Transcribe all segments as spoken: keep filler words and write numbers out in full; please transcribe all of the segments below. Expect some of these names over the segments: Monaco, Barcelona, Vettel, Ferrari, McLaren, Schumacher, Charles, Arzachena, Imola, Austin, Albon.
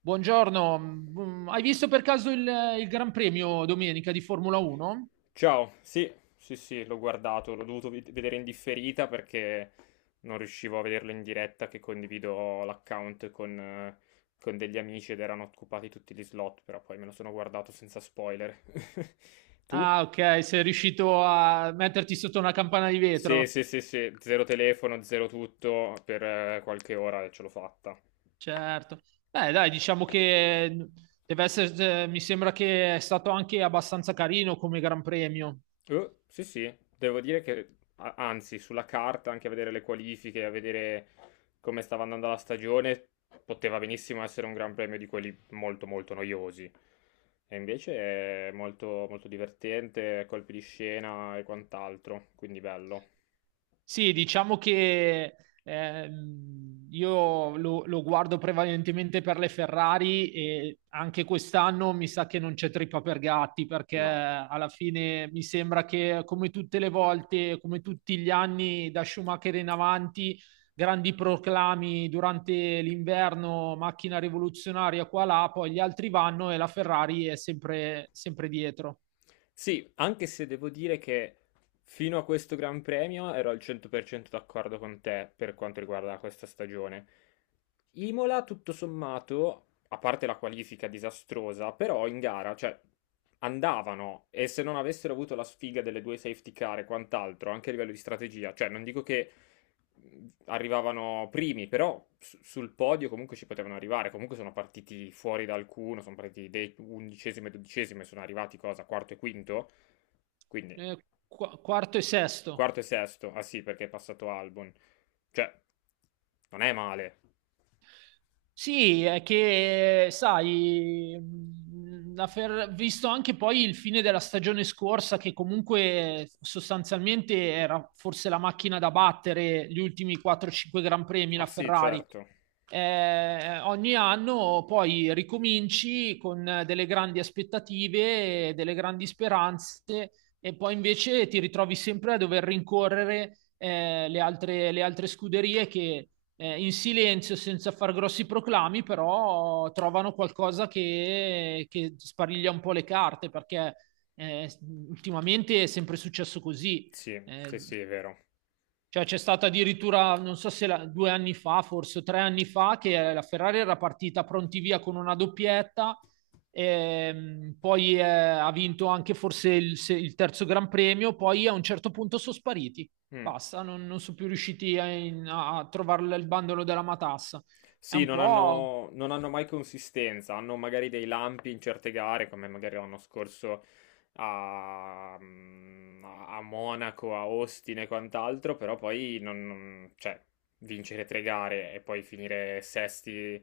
Buongiorno, mm, hai visto per caso il, il Gran Premio domenica di Formula uno? Ciao, sì, sì, sì, l'ho guardato, l'ho dovuto ved- vedere in differita perché non riuscivo a vederlo in diretta, che condivido l'account con, eh, con degli amici ed erano occupati tutti gli slot, però poi me lo sono guardato senza spoiler. Tu? Ah, ok, sei riuscito a metterti sotto una campana di Sì, vetro. sì, sì, sì, zero telefono, zero tutto, per eh, qualche ora e ce l'ho fatta. Certo. Beh, dai, diciamo che mm, deve essere, eh, mi sembra che è stato anche abbastanza carino come Gran Premio. Eh, sì, sì, devo dire che a- anzi, sulla carta, anche a vedere le qualifiche, a vedere come stava andando la stagione, poteva benissimo essere un gran premio di quelli molto, molto noiosi. E invece è molto, molto divertente, colpi di scena e quant'altro, quindi bello. Sì, diciamo che ehm, io lo, lo guardo prevalentemente per le Ferrari e anche quest'anno mi sa che non c'è trippa per gatti perché No. alla fine mi sembra che come tutte le volte, come tutti gli anni da Schumacher in avanti, grandi proclami durante l'inverno, macchina rivoluzionaria qua là, poi gli altri vanno e la Ferrari è sempre, sempre dietro. Sì, anche se devo dire che fino a questo Gran Premio ero al cento per cento d'accordo con te per quanto riguarda questa stagione. Imola, tutto sommato, a parte la qualifica disastrosa, però in gara, cioè, andavano e se non avessero avuto la sfiga delle due safety car e quant'altro, anche a livello di strategia, cioè, non dico che arrivavano primi, però su- sul podio comunque ci potevano arrivare. Comunque sono partiti fuori da alcuno, sono partiti de- undicesimo e dodicesimo e sono arrivati cosa? Quarto e quinto? Quindi Eh, qu- quarto e sesto. quarto e sesto. Ah sì, perché è passato Albon. Cioè, non è male. Sì, è che, sai, mh, la Fer- visto anche poi il fine della stagione scorsa, che comunque sostanzialmente era forse la macchina da battere gli ultimi quattro cinque Gran Premi, Ah la sì, Ferrari. certo. Eh, ogni anno poi ricominci con delle grandi aspettative, delle grandi speranze, e poi invece ti ritrovi sempre a dover rincorrere eh, le altre, le altre scuderie che eh, in silenzio, senza far grossi proclami, però trovano qualcosa che, che spariglia un po' le carte, perché eh, ultimamente è sempre successo così. Sì, Eh, sì, sì, è vero. cioè c'è stata addirittura, non so se la- due anni fa, forse tre anni fa, che la Ferrari era partita pronti via con una doppietta, ehm, poi eh, ha vinto anche forse il, se- il terzo Gran Premio, poi a un certo punto sono spariti. Mm. Basta, non, non sono più riusciti a, in- a- a trovare il bandolo della matassa. È Sì, un non po'. hanno, non hanno mai consistenza, hanno magari dei lampi in certe gare, come magari l'anno scorso a, mm, a Monaco, a Austin e quant'altro, però poi non, non- cioè, vincere tre gare e poi finire sesti,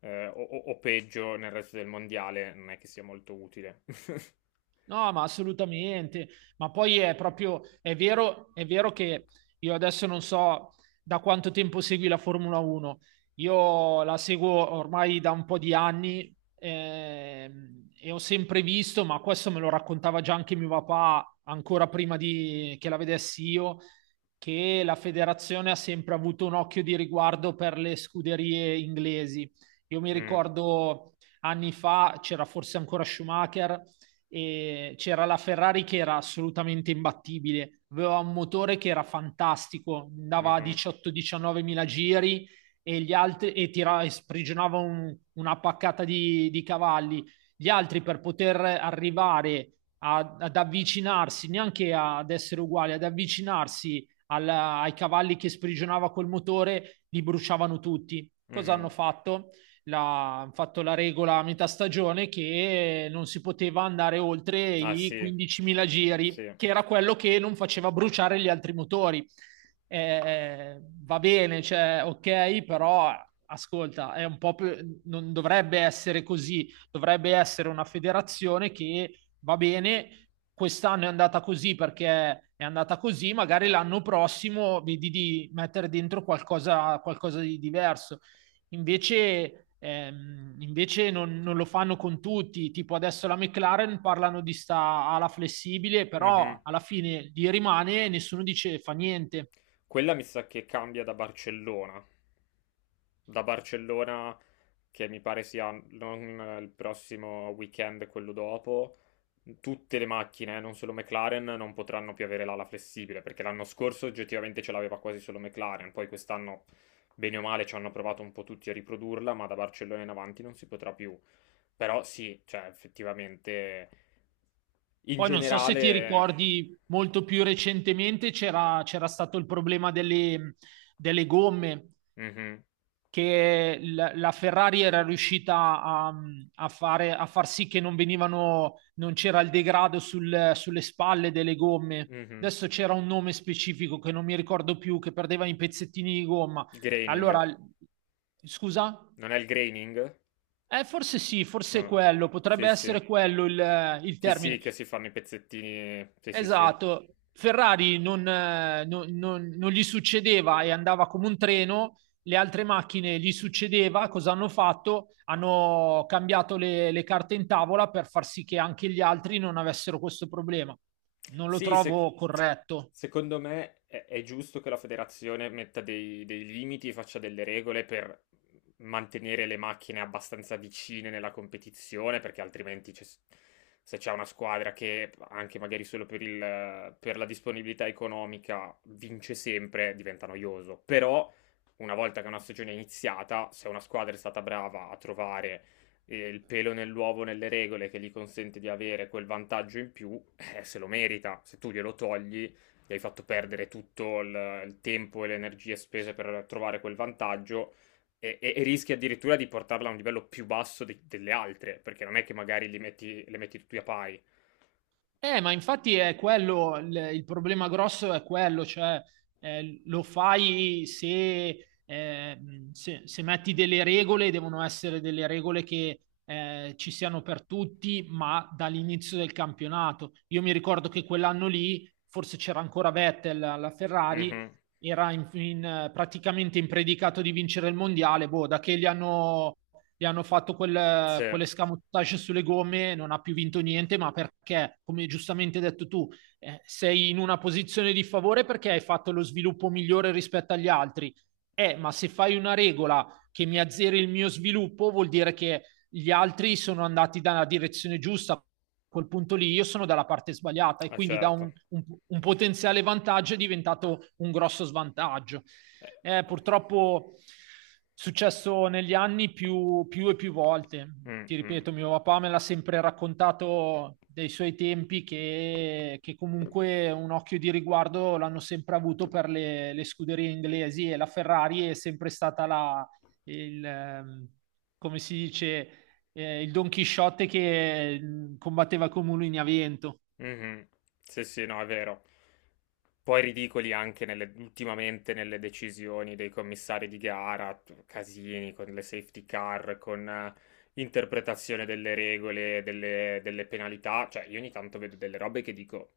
eh, o, o- o peggio nel resto del mondiale non è che sia molto utile. No, ma assolutamente. Ma poi è proprio, è vero, è vero che io adesso non so da quanto tempo segui la Formula uno. Io la seguo ormai da un po' di anni ehm, e ho sempre visto, ma questo me lo raccontava già anche mio papà, ancora prima di, che la vedessi io, che la federazione ha sempre avuto un occhio di riguardo per le scuderie inglesi. Io mi Mm, ricordo anni fa c'era forse ancora Schumacher e c'era la Ferrari che era assolutamente imbattibile, aveva un motore che era fantastico, andava a mhm, diciotto diciannove mila giri e, gli altri, e, tirava, e sprigionava un- una paccata di, di cavalli. Gli altri per poter arrivare a- ad avvicinarsi, neanche ad essere uguali, ad avvicinarsi alla- ai cavalli che sprigionava col motore, li bruciavano tutti. Cosa hanno mhm. fatto? La, hanno fatto la regola a metà stagione che non si poteva andare oltre Ah i sì, quindicimila giri, sì. che era quello che non faceva bruciare gli altri motori. Eh, va bene, cioè, ok, però ascolta, è un po' più, non dovrebbe essere così, dovrebbe essere una federazione che va bene, quest'anno è andata così perché è andata così, magari l'anno prossimo vedi di mettere dentro qualcosa, qualcosa di diverso. Invece, ehm, invece non, non lo fanno con tutti, tipo adesso la McLaren parlano di sta ala flessibile, però Mhm. alla fine gli rimane e nessuno dice fa niente. Quella mi sa che cambia da Barcellona. Da Barcellona, che mi pare sia non eh, il prossimo weekend, quello dopo, tutte le macchine, eh, non solo McLaren, non potranno più avere l'ala flessibile, perché l'anno scorso oggettivamente ce l'aveva quasi solo McLaren, poi quest'anno, bene o male, ci hanno provato un po' tutti a riprodurla, ma da Barcellona in avanti non si potrà più. Però sì, cioè effettivamente, in Poi non so se ti generale... ricordi, molto più recentemente c'era c'era stato il problema delle, delle gomme, eh, mhm, che l- la Ferrari era riuscita a, a fare, a far sì che non venivano, non c'era il degrado sul- sulle spalle delle gomme. mhm. Adesso c'era un nome specifico che non mi ricordo più, che perdeva i pezzettini di gomma. Graining. Allora, l- scusa? Non è il graining? Eh, forse sì, forse è Ah, quello, potrebbe sì, sì. essere quello il, il Sì, sì, termine. che si fanno i pezzettini. Sì, sì, sì. Esatto, Ferrari non, eh, non- non- non gli succedeva e andava come un treno, le altre macchine gli succedeva, cosa hanno fatto? Hanno cambiato le, le carte in tavola per far sì che anche gli altri non avessero questo problema. Non lo Sì, se- trovo corretto. secondo me è, è giusto che la federazione metta dei, dei limiti e faccia delle regole per mantenere le macchine abbastanza vicine nella competizione, perché altrimenti c'è- se c'è una squadra che anche magari solo per il- per la disponibilità economica vince sempre, diventa noioso. Però una volta che una stagione è iniziata, se una squadra è stata brava a trovare eh, il pelo nell'uovo nelle regole che gli consente di avere quel vantaggio in più, eh, se lo merita. Se tu glielo togli, gli hai fatto perdere tutto il, il tempo e le energie spese per trovare quel vantaggio e, e- e rischi addirittura di portarla a un livello più basso di- delle altre, perché non è che magari li metti, le metti tutti a pari. Eh, ma infatti è quello, il, il problema grosso è quello, cioè eh, lo fai se, eh, se- se metti delle regole, devono essere delle regole che eh, ci siano per tutti, ma dall'inizio del campionato. Io mi ricordo che quell'anno lì, forse c'era ancora Vettel alla Ferrari, Mhm. era in- in- praticamente impredicato di vincere il mondiale, boh, da che gli hanno gli hanno fatto Sì, quel, è quell'escamotage sulle gomme, non ha più vinto niente, ma perché, come giustamente hai detto tu, eh, sei in una posizione di favore perché hai fatto lo sviluppo migliore rispetto agli altri. Eh, ma se fai una regola che mi azzeri il mio sviluppo, vuol dire che gli altri sono andati dalla direzione giusta, quel punto lì io sono dalla parte sbagliata e quindi da un, certo. un- un potenziale vantaggio è diventato un grosso svantaggio. Eh, Eh, purtroppo è successo negli anni più, più e più volte. mm, Ti mm, ripeto, mio papà me l'ha sempre raccontato dei suoi tempi che, che comunque un occhio di riguardo l'hanno sempre avuto per le, le scuderie inglesi e la Ferrari è sempre stata la, il, ehm, come si dice, eh, il Don Chisciotte che eh, combatteva con mulini a vento. mhm. Sì, sì, no, è vero. Poi ridicoli anche nelle- ultimamente nelle decisioni dei commissari di gara, t- casini con le safety car, con eh, interpretazione delle regole, delle, delle penalità. Cioè, io ogni tanto vedo delle robe che dico,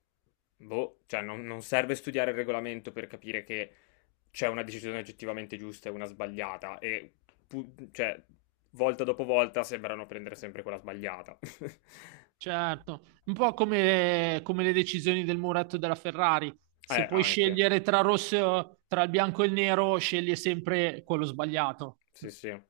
boh, cioè non, non serve studiare il regolamento per capire che c'è una decisione oggettivamente giusta e una sbagliata. E, pu- cioè, volta dopo volta sembrano prendere sempre quella sbagliata. Certo, un po' come, come le decisioni del muretto della Ferrari. Se Eh, puoi anche. scegliere tra rosso, tra il bianco e il nero, scegli sempre quello sbagliato. Sì, sì.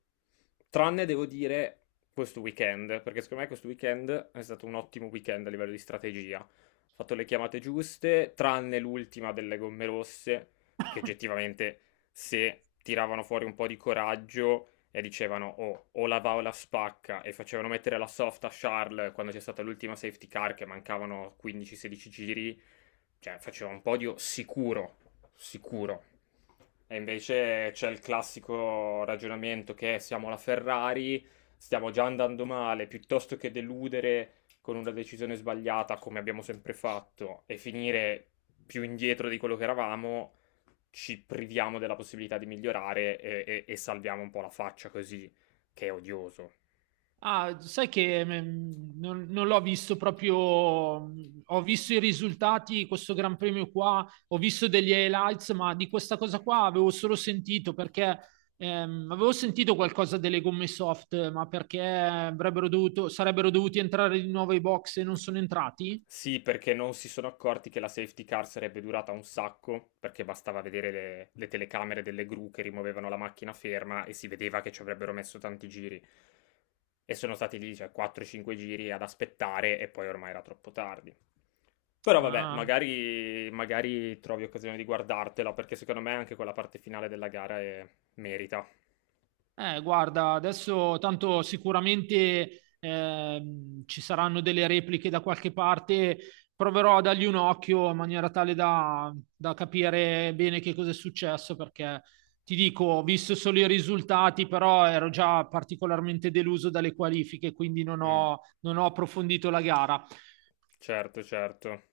Tranne devo dire questo weekend, perché secondo me questo weekend è stato un ottimo weekend a livello di strategia. Ho fatto le chiamate giuste, tranne l'ultima delle gomme rosse, perché oggettivamente se tiravano fuori un po' di coraggio e dicevano "Oh, o la va o la spacca" e facevano mettere la soft a Charles quando c'è stata l'ultima safety car che mancavano quindici a sedici giri, cioè faceva un podio sicuro, sicuro. E invece c'è il classico ragionamento che è, siamo la Ferrari, stiamo già andando male, piuttosto che deludere con una decisione sbagliata, come abbiamo sempre fatto, e finire più indietro di quello che eravamo, ci priviamo della possibilità di migliorare e, e- e salviamo un po' la faccia così, che è odioso. Ah, sai che mm, non, non l'ho visto proprio, mm, ho visto i risultati, questo Gran Premio qua, ho visto degli highlights, ma di questa cosa qua avevo solo sentito perché ehm, avevo sentito qualcosa delle gomme soft, ma perché avrebbero dovuto, sarebbero dovuti entrare di nuovo ai box e non sono entrati? Sì, perché non si sono accorti che la safety car sarebbe durata un sacco, perché bastava vedere le, le telecamere delle gru che rimuovevano la macchina ferma e si vedeva che ci avrebbero messo tanti giri. E sono stati lì, cioè, quattro a cinque giri ad aspettare e poi ormai era troppo tardi. Però vabbè, Ah. magari, magari trovi occasione di guardartelo, perché secondo me anche quella parte finale della gara è- merita. Eh, guarda, adesso tanto sicuramente ehm, ci saranno delle repliche da qualche parte. Proverò a dargli un occhio in maniera tale da, da capire bene che cosa è successo, perché ti dico, ho visto solo i risultati, però ero già particolarmente deluso dalle qualifiche, quindi non Mm, ho non ho approfondito la gara. certo, certo.